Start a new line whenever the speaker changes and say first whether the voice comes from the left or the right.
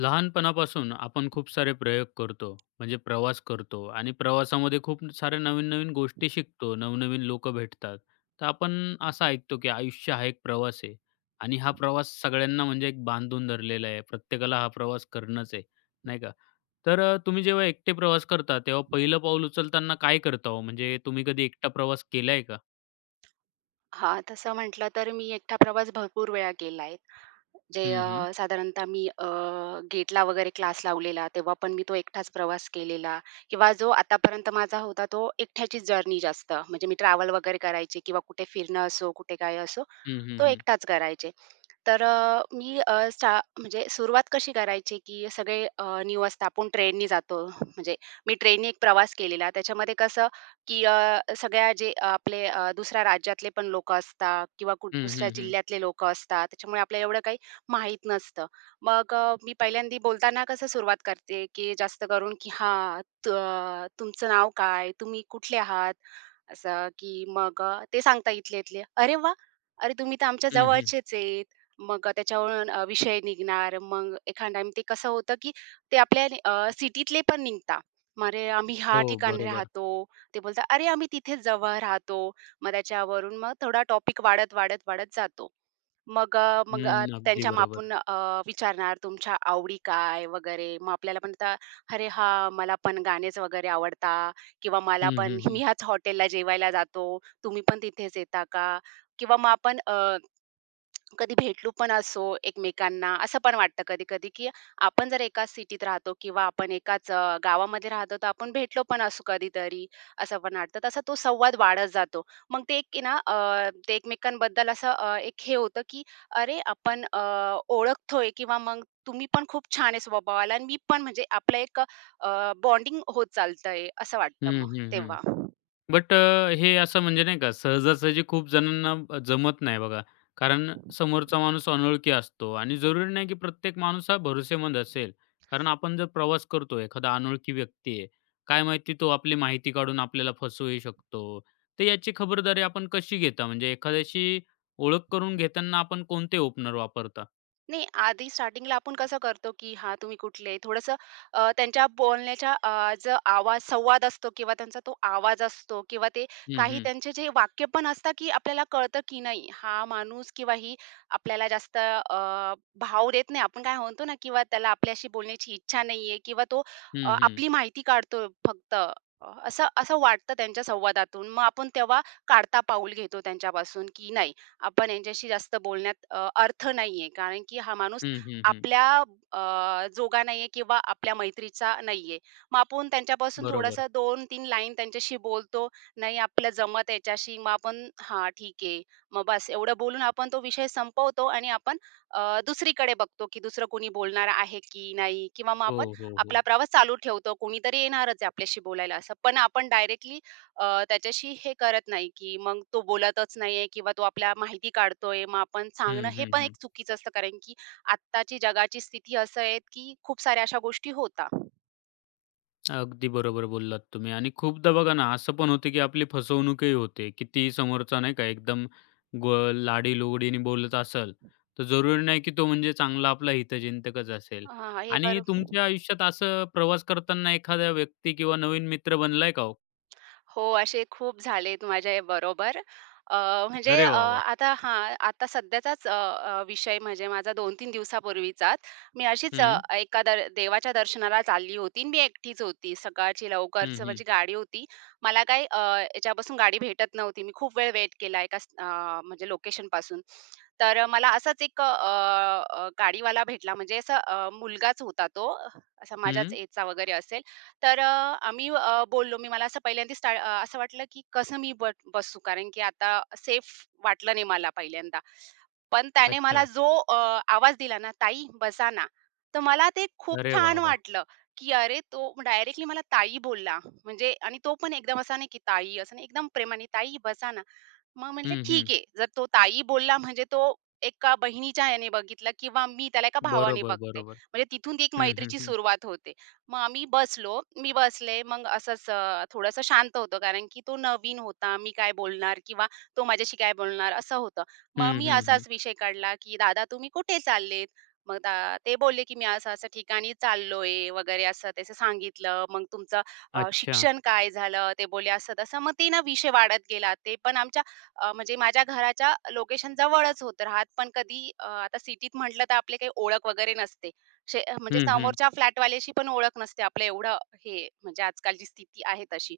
left: लहानपणापासून आपण खूप सारे प्रयोग करतो म्हणजे प्रवास करतो आणि प्रवासामध्ये खूप साऱ्या नवीन-नवीन गोष्टी शिकतो, नवनवीन लोकं भेटतात. तर आपण असं ऐकतो की आयुष्य हा एक प्रवास आहे आणि हा प्रवास सगळ्यांना म्हणजे एक बांधून धरलेला आहे. प्रत्येकाला हा प्रवास करणंच आहे, नाही का? तर तुम्ही जेव्हा एकटे प्रवास करता तेव्हा पहिलं पाऊल उचलताना काय करता हो? म्हणजे तुम्ही कधी एकटा प्रवास केलाय का?
right: हा, तसं म्हटलं तर मी एकटा प्रवास भरपूर वेळा केला आहे. जे
left: हं, हं.
right: साधारणतः मी गेटला वगैरे क्लास लावलेला, तेव्हा पण मी तो एकटाच प्रवास केलेला किंवा जो आतापर्यंत माझा होता तो एकट्याचीच जर्नी जास्त. म्हणजे मी ट्रॅव्हल वगैरे करायची किंवा कुठे फिरणं असो, कुठे काय असो,
left: हं, हं,
right: तो
left: हं.
right: एकटाच करायचे. तर मी अ, स्टा म्हणजे सुरुवात कशी करायची, की सगळे न्यू असतात. आपण ट्रेननी जातो. म्हणजे मी ट्रेननी एक प्रवास केलेला. त्याच्यामध्ये कसं, की सगळ्या जे आपले दुसऱ्या राज्यातले पण लोकं असतात किंवा कुठ
left: हं,
right: दुसऱ्या
left: हं, हं.
right: जिल्ह्यातले लोकं असतात. त्याच्यामुळे आपल्याला एवढं काही माहीत नसतं. मग मी पहिल्यांदा बोलताना कसं सुरुवात करते, की जास्त करून, की "हां, त तुमचं नाव काय? तुम्ही कुठले आहात? असं की मग ते सांगता इथले इथले, "अरे वा, अरे तुम्ही तर आमच्या
left: हं,
right: जवळचेच आहेत." मग त्याच्यावरून विषय निघणार. मग एखाद टाईम ते कसं होतं की ते आपल्या सिटीतले पण निघता. मग "अरे आम्ही ह्या
left: हो,
right: ठिकाणी
left: बरोबर.
right: राहतो." ते बोलतात, "अरे आम्ही तिथेच जवळ राहतो." मग त्याच्यावरून मग थोडा टॉपिक वाढत, वाढत, वाढत जातो. मग
left: हं, अगदी
right: त्यांच्या
left: बरोबर.
right: मापून विचारणार, "तुमच्या आवडी काय?" वगैरे. मग आपल्याला पण आता, "अरे हां, मला पण गाणेच वगैरे आवडतात." किंवा मला
left: हं,
right: पण
left: हं, हं.
right: मी ह्याच हॉटेलला जेवायला जातो, तुम्ही पण तिथेच येता का? किंवा मग कधी भेटलो पण असो एकमेकांना, असं पण वाटतं कधी-कधी, की आपण जर एकाच सिटीत राहतो किंवा आपण एकाच गावामध्ये राहतो, तर आपण भेटलो पण असू कधीतरी, असं पण वाटतं. तसा तो संवाद वाढत जातो. मग ते एक आहे ना ते एकमेकांबद्दल असं एक हे होतं, की अरे, ओळखतोय किंवा मग तुम्ही पण खूप छान आहे स्वभावाला आणि मी पण, म्हणजे आपलं एक बॉन्डिंग होत चालतंय, असं वाटतं
left: हं,
right: मग
left: हं, हं.
right: तेव्हा.
left: बट हे असं म्हणजे नाही का, सहजासहजी खूप जणांना जमत नाही बघा. कारण समोरचा माणूस अनोळखी असतो आणि जरुरी नाही की प्रत्येक माणूस हा भरोसेमंद असेल. कारण आपण जर प्रवास करतो, एखादा अनोळखी व्यक्ती आहे, काय माहिती तो आपली माहिती काढून आपल्याला फसवूही शकतो. तर याची खबरदारी आपण कशी घेता? म्हणजे एखाद्याशी ओळख करून घेताना आपण कोणते ओपनर वापरता?
right: नाही, आधी स्टार्टिंगला आपण कसं करतो, की हां, तुम्ही कुठले? थोडंसं त्यांच्या बोलण्याच्या जो आवाज संवाद असतो किंवा त्यांचा तो आवाज असतो किंवा ते
left: हं,
right: काही
left: हं.
right: त्यांचे जे वाक्य पण असतात, की आपल्याला कळतं, की नाही हा माणूस किंवा ही आपल्याला जास्त भाव देत नाही. आपण काय म्हणतो ना किंवा त्याला आपल्याशी बोलण्याची इच्छा नाहीये किंवा तो
left: हं, हं.
right: आपली माहिती काढतोय फक्त. असं असं वाटतं त्यांच्या संवादातून. मग आपण तेव्हा काढता पाऊल घेतो त्यांच्यापासून, की नाही आपण यांच्याशी जास्त बोलण्यात अर्थ नाहीये. कारण की हा माणूस
left: हं, हं, हं.
right: आपल्या जोगा नाहीये किंवा आपल्या मैत्रीचा नाहीये. मग आपण त्यांच्यापासून
left: बरोबर.
right: थोडंसं 2-3 लाईन त्यांच्याशी बोलतो. नाही आपलं जमत याच्याशी, मग आपण हां, ठीक आहे. मग बस एवढं बोलून आपण तो विषय संपवतो आणि आपण दुसरीकडे बघतो, की दुसरं कोणी बोलणार आहे की नाही किंवा मग आपण
left: हो, हो,
right: आपला
left: हो.
right: प्रवास चालू ठेवतो. कोणीतरी येणारच आहे आपल्याशी बोलायला असं. पण आपण डायरेक्टली त्याच्याशी हे करत नाही, की मग तो बोलतच नाहीये किंवा तो आपल्या माहिती काढतोय. मग आपण सांगणं
left: हं,
right: हे
left: हं,
right: पण
left: हं.
right: एक चुकीचं असतं. कारण की आत्ताची जगाची स्थिती असं आहे, की खूप साऱ्या अशा गोष्टी होता
left: अगदी बरोबर बोललात तुम्ही आणि खूपदा बघा ना, असं पण होते, की आपली फसवणूकही होते. कितीही समोरचा नाही का एकदम गो लाडी-लुगडीने बोलत असेल, तर जरुरी नाही की तो म्हणजे चांगला आपला हितचिंतकच असेल.
right: हां, हे
left: आणि
right: बरो
left: तुमच्या आयुष्यात असं प्रवास करताना एखादा व्यक्ती किंवा नवीन मित्र बनलाय का हो?
right: हो, असे खूप झालेत माझ्याबरोबर. अ, म्हणजे
left: अरे
right: अ,
left: वाह, वाह!
right: आता हां, आता सध्याचाच अ, अ, विषय म्हणजे माझा 2-3 दिवसापूर्वीचाच. मी अशीच
left: हं,
right: एका दर देवाच्या दर्शनाला चालली होती आणि मी एकटीच होती. सकाळची
left: हं,
right: लवकरच
left: हं,
right: माझी गाडी होती. मला काही याच्यापासून गाडी भेटत नव्हती. मी खूप वेळ वेट केला म्हणजे लोकेशनपासून. तर मला असाच एक अ, अ, गाडीवाला भेटला म्हणजे असा मुलगाच होता तो, असा माझ्याच
left: हं.
right: एजचा वगैरे असेल. तर आम्ही बोललो. मी मला असं पहिल्यांदा असं वाटलं, की कसं मी बट बसू? कारण की आता सेफ वाटलं नाही मला पहिल्यांदा. पण त्याने मला
left: अच्छा.
right: जो आवाज दिला ना, "ताई बसा ना." तर मला ते खूप
left: अरे वाह,
right: छान
left: वाह!
right: वाटलं, की अरे तो डायरेक्टली मला ताई बोलला. म्हणजे आणि तो पण एकदम असा नाही, की ताई असं नाही, एकदम प्रेमाने, "ताई बसा ना." मग म्हटलं,
left: हं, हं.
right: "ठीक आहे. जर तो ताई बोलला म्हणजे तो एका बहिणीच्या ह्याने बघितला किंवा मी त्याला एका भावाने
left: बरोबर,
right: बघते."
left: बरोबर.
right: म्हणजे तिथून ती एक
left: हं, हं,
right: मैत्रीची
left: हं.
right: सुरुवात होते. मग आम्ही बसलो. मी बसले. मग असंच थोडंसं शांत होतो कारण की तो नवीन होता. मी काय बोलणार किंवा तो माझ्याशी काय बोलणार असं होतं. मग
left: हं,
right: मी
left: हं, हं.
right: असाच विषय काढला, की "दादा तुम्ही कुठे चाललेत?" मग दा ते बोलले, की "मी असं-असं ठिकाणी चाललोय" वगैरे असं तसं सांगितलं. मग "तुमचं
left: अच्छा.
right: शिक्षण काय झालं?" ते बोलले, "असं-तसं." मग ते ना विषय वाढत गेला. ते पण आमच्या म्हणजे माझ्या घराच्या लोकेशन जवळच होत राहत, पण कधी आता सिटीत म्हटलं तर आपली काही ओळख वगैरे नसते. शे म्हणजे
left: हं, हं.
right: समोरच्या फ्लॅटवाल्याशी पण ओळख नसते. आपलं एवढं हे म्हणजे आजकालची स्थिती आहे तशी.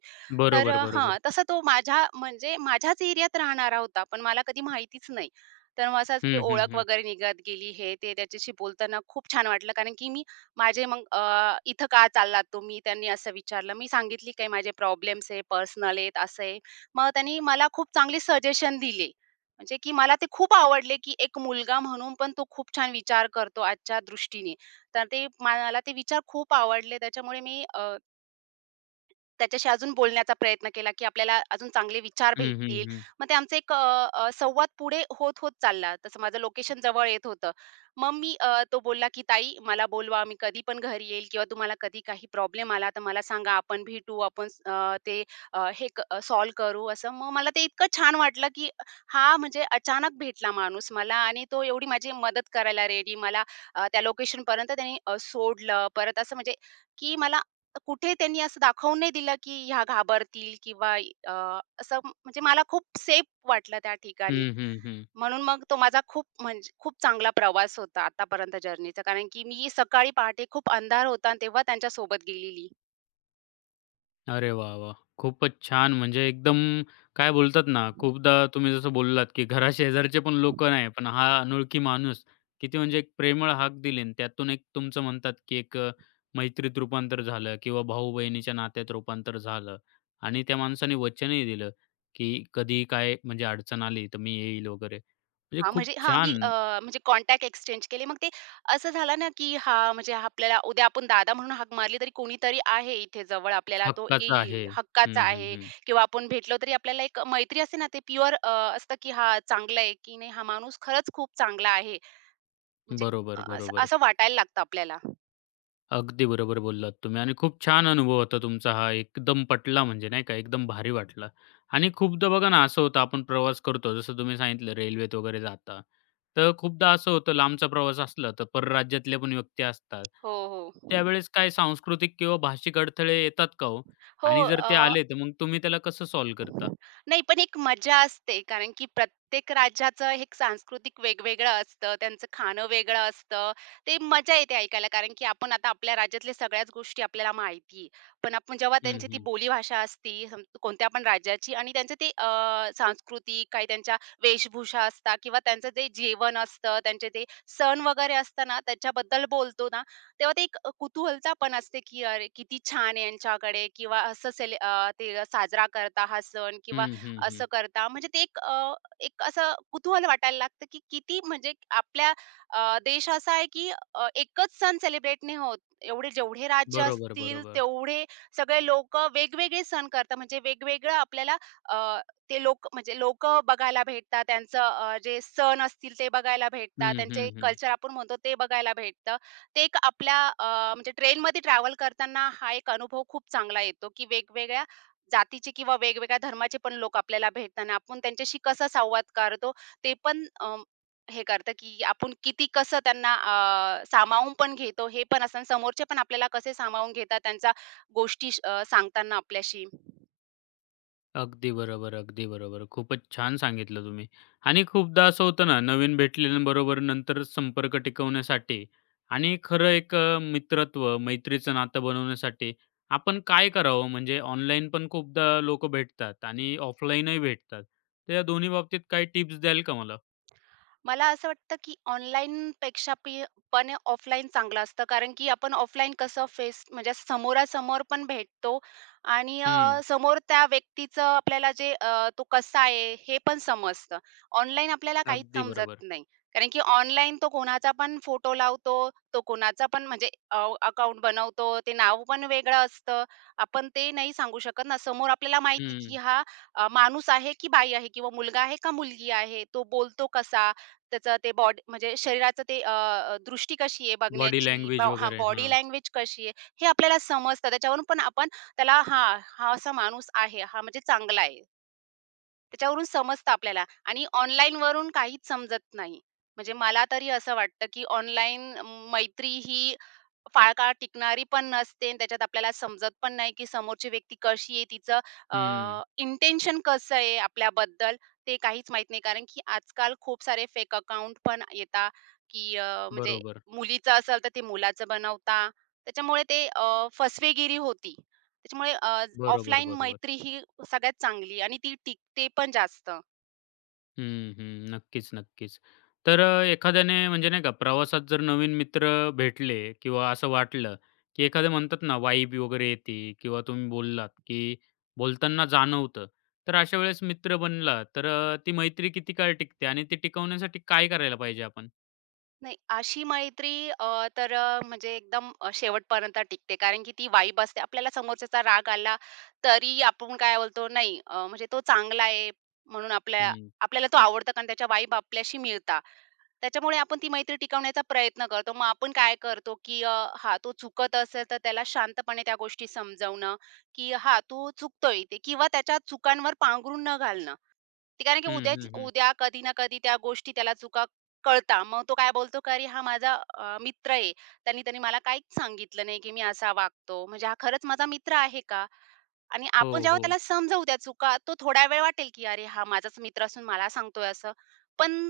right: तर
left: बरोबर,
right: हां,
left: बरोबर.
right: तसा तो माझ्या म्हणजे माझ्याच एरियात राहणारा होता, पण मला कधी माहितीच नाही. तर मग असंच ती
left: हं, हं,
right: ओळख
left: हं.
right: वगैरे निघत गेली हे ते त्याच्याशी बोलताना खूप छान वाटलं, कारण की मी माझे "इथं का चाललात तुम्ही?" त्यांनी असं विचारलं. मी सांगितली काही माझे प्रॉब्लेम्स आहे, पर्सनल आहेत, असं आहे. मग त्यांनी मला खूप चांगले सजेशन दिले. म्हणजे की मला ते खूप आवडले, की एक मुलगा म्हणून पण तो खूप छान विचार करतो आजच्या दृष्टीने. तर ते मला ते विचार खूप आवडले. त्याच्यामुळे मी त्याच्याशी अजून बोलण्याचा प्रयत्न केला, की आपल्याला अजून चांगले विचार
left: हं, हं,
right: भेटतील.
left: हं.
right: मग ते आमचं एक अ, अ, संवाद पुढे होत, होत चालला. तसं माझं लोकेशन जवळ येत होतं. मग मी तो बोलला, की "ताई मला बोलवा, मी कधी पण घरी येईल किंवा तुम्हाला कधी काही प्रॉब्लेम आला तर मला सांगा. आपण भेटू, आपण स- अ, ते अ, हे क करू." असं. मग मला ते इतकं छान वाटलं, की हा म्हणजे अचानक भेटला माणूस मला आणि तो एवढी माझी मदत करायला रेडी. मला त्या लोकेशनपर्यंत त्याने सोडलं. परत असं म्हणजे, की मला कुठे त्यांनी असं दाखवून नाही दिलं, की ह्या घाबरतील किंवा अ, असं म्हणजे मला खूप सेफ वाटलं त्या ठिकाणी.
left: हं, हं, हं.
right: म्हणून मग तो माझा खूप म्हणजे खूप चांगला प्रवास होता आतापर्यंत जर्नीचा. कारण की मी सकाळी पहाटे खूप अंधार होता आणि तेव्हा त्यांच्या सोबत गेलेली.
left: अरे वाह, वाह! खूपच छान. म्हणजे एकदम काय बोलतात ना, खूपदा तुम्ही जसं बोललात, की घराशेजारचे पण लोक नाही, पण हा अनोळखी माणूस किती म्हणजे एक प्रेमळ हाक दिली आणि त्यातून एक तुमचं म्हणतात, की एक मैत्रीत रूपांतर झालं किंवा भाऊ-बहिणीच्या नात्यात रूपांतर झालं आणि त्या माणसाने वचनही दिलं, की कधी काय म्हणजे अडचण आली तर मी येईल वगैरे. म्हणजे
right: हां,
left: खूप
right: म्हणजे हां, मी
left: छान
right: अ, म्हणजे कॉन्टॅक्ट एक्सचेंज केले. मग ते असं झालं ना, की हां, म्हणजे हा आपल्याला उद्या आपण दादा म्हणून हाक मारली तरी कोणीतरी आहे इथे जवळ आपल्याला तो
left: हक्काचं
right: येईल,
left: आहे.
right: हक्काचा
left: हं, हं,
right: आहे
left: हं.
right: किंवा आपण भेटलो तरी आपल्याला एक मैत्री असते ना, ते प्युअर असतं, की हां, चांगलं आहे, की नाही हा माणूस खरंच खूप चांगला आहे. म्हणजे
left: बरोबर,
right: असं
left: बरोबर.
right: असं वाटायला लागतं आपल्याला.
left: अगदी बरोबर बोललात तुम्ही आणि खूप छान अनुभव होता तुमचा हा. एकदम पटला म्हणजे नाही का, एकदम भारी वाटला. आणि खूपदा बघा ना, असं होतं आपण प्रवास करतो, जसं तुम्ही सांगितलं रेल्वेत वगैरे जाता. तर खूपदा असं होतं लांबचा प्रवास असला तर परराज्यातले पण व्यक्ती असतात.
right: हो, हो.
left: त्यावेळेस काय सांस्कृतिक किंवा भाषिक अडथळे येतात का हो?
right: हो,
left: आणि जर ते
right: अ
left: आले तर मग तुम्ही त्याला कसं सॉल्व्ह करता?
right: नाही, पण एक मजा असते. कारण की प्रत्येक राज्याचं हे एक सांस्कृतिक वेगवेगळं असतं. त्यांचं खाणं वेगळं असतं. ते मजा येते ऐकायला. कारण की आपण आता आपल्या राज्यातल्या सगळ्याच गोष्टी आपल्याला माहिती आहे. पण आपण जेव्हा
left: हं,
right: त्यांची ती
left: हं.
right: बोलीभाषा असती, सम कोणत्या पण राज्याची आणि त्यांचं ते सांस्कृतिक काही त्यांच्या वेशभूषा असतात किंवा त्यांचं ते जेवण असतं, त्यांचे ते सण वगैरे असतं त्याच्याबद्दल बोलतो ना, तेव्हा ते एक कुतूहलता पण असते, की "अरे, किती छान आहे यांच्याकडे" किंवा ते साजरा करता हा सण किंवा
left: हं, हं, हं.
right: असं करता. म्हणजे ते एक एक असं कुतूहल वाटायला लागतं, की किती म्हणजे आपल्या देश असा आहे, की एकच सण सेलिब्रेट नाही होत. एवढे जेवढे राज्य
left: बरोबर,
right: असतील,
left: बरोबर.
right: तेवढे सगळे लोकं वेगवेगळे सण करतात. म्हणजे वेगवेगळं अ, ते लोक म्हणजे लोकं बघायला भेटतात. त्यांचं जे सण असतील ते बघायला भेटतात.
left: हं, हं,
right: त्यांचे
left: हं.
right: कल्चर आपण म्हणतो ते बघायला भेटतं. ते एक आपल्या अ, म्हणजे ट्रेनमध्ये ट्रॅव्हल करताना हा एक अनुभव खूप चांगला येतो, की वेगवेगळ्या जातीचे किंवा वेगवेगळ्या धर्माचे पण लोक आपल्याला भेटताना आपण त्यांच्याशी कसा संवाद करतो ते पण अ, हे करतं, की आपण किती कसं त्यांना सामावून पण घेतो हे पण असतं आणि समोरचे पण आपल्याला कसे सामावून घेतात त्यांचा गोष्टी सांगताना आपल्याशी.
left: अगदी बरोबर, अगदी बरोबर. खूपच छान सांगितलं तुम्ही. आणि खूपदा असं होतं ना, नवीन भेटलेल्यांबरोबर नंतर संपर्क टिकवण्यासाठी आणि खरं एक मित्रत्व, मैत्रीचं नातं बनवण्यासाठी आपण काय करावं? म्हणजे ऑनलाईन पण खूपदा लोकं भेटतात आणि ऑफलाईनही भेटतात. तर या दोन्ही बाबतीत काही टिप्स द्याल का मला?
right: मला असं वाटतं, की ऑनलाईन पेक्षा पी पण ऑफलाईन चांगलं असतं. कारण की आपण ऑफलाईन कसं फेस म्हणजे असं समोरासमोर पण भेटतो आणि
left: हं,
right: समोर त्या व्यक्तीचं आपल्याला जे तो कसा आहे हे पण समजतं. ऑनलाईन आपल्याला काहीच
left: अगदी
right: समजत
left: बरोबर.
right: नाही. कारण की ऑनलाईन तो कोणाचा पण फोटो लावतो, तो कोणाचा पण म्हणजे अकाउंट बनवतो. ते नाव पण वेगळं असतं. आपण ते नाही सांगू शकत ना. समोर आपल्याला माहिती, की
left: हं,
right: हा माणूस आहे, की बाई आहे किंवा मुलगा आहे का मुलगी आहे? तो बोलतो कसा? त्याचं ते बॉडी म्हणजे शरीराचं ते अ, अ, दृष्टी कशी आहे
left: बॉडी
right: बघण्याची,
left: लँग्वेज वगैरे.
right: बॉडी
left: हां.
right: लँग्वेज कशी आहे, हे आपल्याला समजतं. त्याच्यावरून पण आपण त्याला हां, हा असा माणूस आहे, हा म्हणजे चांगला आहे. त्याच्यावरून समजतं आपल्याला आणि ऑनलाईनवरून काहीच समजत नाही. म्हणजे मला तरी असं वाटतं, की ऑनलाईन मैत्री ही फार काळ टिकणारी पण नसते आणि त्याच्यात आपल्याला समजत पण नाही, की समोरची व्यक्ती कशी आहे, तिचं
left: हं.
right: अ, इंटेन्शन कसं आहे आपल्याबद्दल, ते काहीच माहीत नाही. कारण की आजकाल खूप सारे फेक अकाउंट पण येतात, की म्हणजे
left: बरोबर,
right: मुलीचं असेल तर ते मुलाचं बनवता. त्याच्यामुळे ते फसवेगिरी होती. त्याच्यामुळे
left: बरोबर,
right: ऑफलाईन
left: बरोबर.
right: मैत्री ही सगळ्यात चांगली आणि ती टिकते पण जास्त.
left: हं, हं. नक्कीच, नक्कीच. तर एखाद्याने म्हणजे नाही का प्रवासात जर नवीन मित्र भेटले किंवा असं वाटलं, की एखादं म्हणतात ना वाइब वगैरे येते किंवा तुम्ही बोललात, की बोलताना जाणवतं. तर अशा वेळेस मित्र बनला तर ती मैत्री किती काळ टिकते आणि ती टिकवण्यासाठी काय करायला पाहिजे आपण?
right: नाही, अशी मैत्री म्हणजे एकदम शेवटपर्यंत टिकते. कारण की ती वाइब असते. आपल्याला समोरच्याचा राग आला तरी आपण काय बोलतो, नाही म्हणजे तो चांगला आहे म्हणून
left: हं.
right: आपल्याला तो आवडतो कारण त्याच्या वाइब आपल्याशी मिळता. त्याच्यामुळे आपण ती मैत्री टिकवण्याचा प्रयत्न करतो. मग आपण काय करतो, की हां, तो चुकत असेल तर त्याला शांतपणे त्या गोष्टी समजावणं, की हां, तो चुकतोय ते किंवा त्याच्या चुकांवर पांघरून न घालणं. ते कारण की
left: हं,
right: उद्याच
left: हं, हं.
right: उद्या कधी ना कधी त्या गोष्टी त्याला चुका कळतात. मग तो काय बोलतो, "का अरे हा माझा मित्र आहे. त्याने त्याने मला काहीच सांगितलं नाही की मी असा वागतो. म्हणजे हा खरंच माझा मित्र आहे का?" आणि
left: हो,
right: आपण जेव्हा
left: हो.
right: त्याला समजावू त्या चुका, तो थोडा वेळ वाटेल, की "अरे, हा माझाच मित्र असून मला सांगतोय असं." पण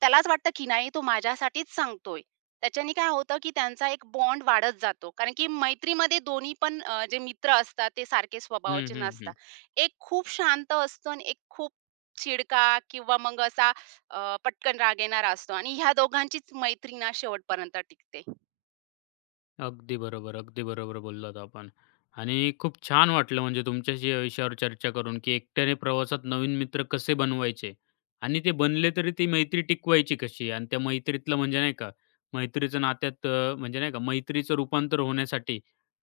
right: त्यालाच वाटतं, की नाही तो माझ्यासाठीच सांगतोय. त्याच्याने काय होतं, की त्यांचा एक बॉन्ड वाढत जातो. कारण की मैत्रीमध्ये दोन्ही पण जे मित्र असतात ते सारखे
left: हं,
right: स्वभावाचे
left: हं, हं.
right: नसतात. एक खूप शांत असतो आणि एक खूप चिडका किंवा मग असा पटकन राग येणारा असतो आणि ह्या दोघांचीच मैत्री ना शेवटपर्यंत टिकते.
left: अगदी बरोबर, अगदी बरोबर बोललात आपण. आणि खूप छान वाटलं म्हणजे तुमच्याशी या विषयावर चर्चा करून, की एकट्याने प्रवासात नवीन मित्र कसे बनवायचे आणि ते बनले तरी ती मैत्री टिकवायची कशी आणि त्या मैत्रीतलं म्हणजे नाही का, मैत्रीचं नात्यात म्हणजे नाही का मैत्रीचं रूपांतर होण्यासाठी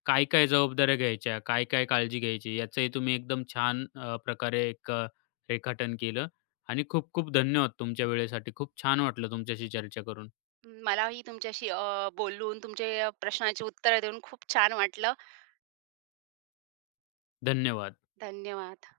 left: काय-काय जबाबदाऱ्या घ्यायच्या, काय-काय काळजी घ्यायची याचंही तुम्ही एकदम छान प्रकारे एक रेखाटन केलं आणि खूप-खूप धन्यवाद तुमच्या वेळेसाठी. खूप छान वाटलं तुमच्याशी चर्चा करून.
right: मलाही तुमच्याशी बोलून तुमचे प्रश्नांची उत्तरं देऊन खूप छान वाटलं.
left: धन्यवाद.
right: धन्यवाद.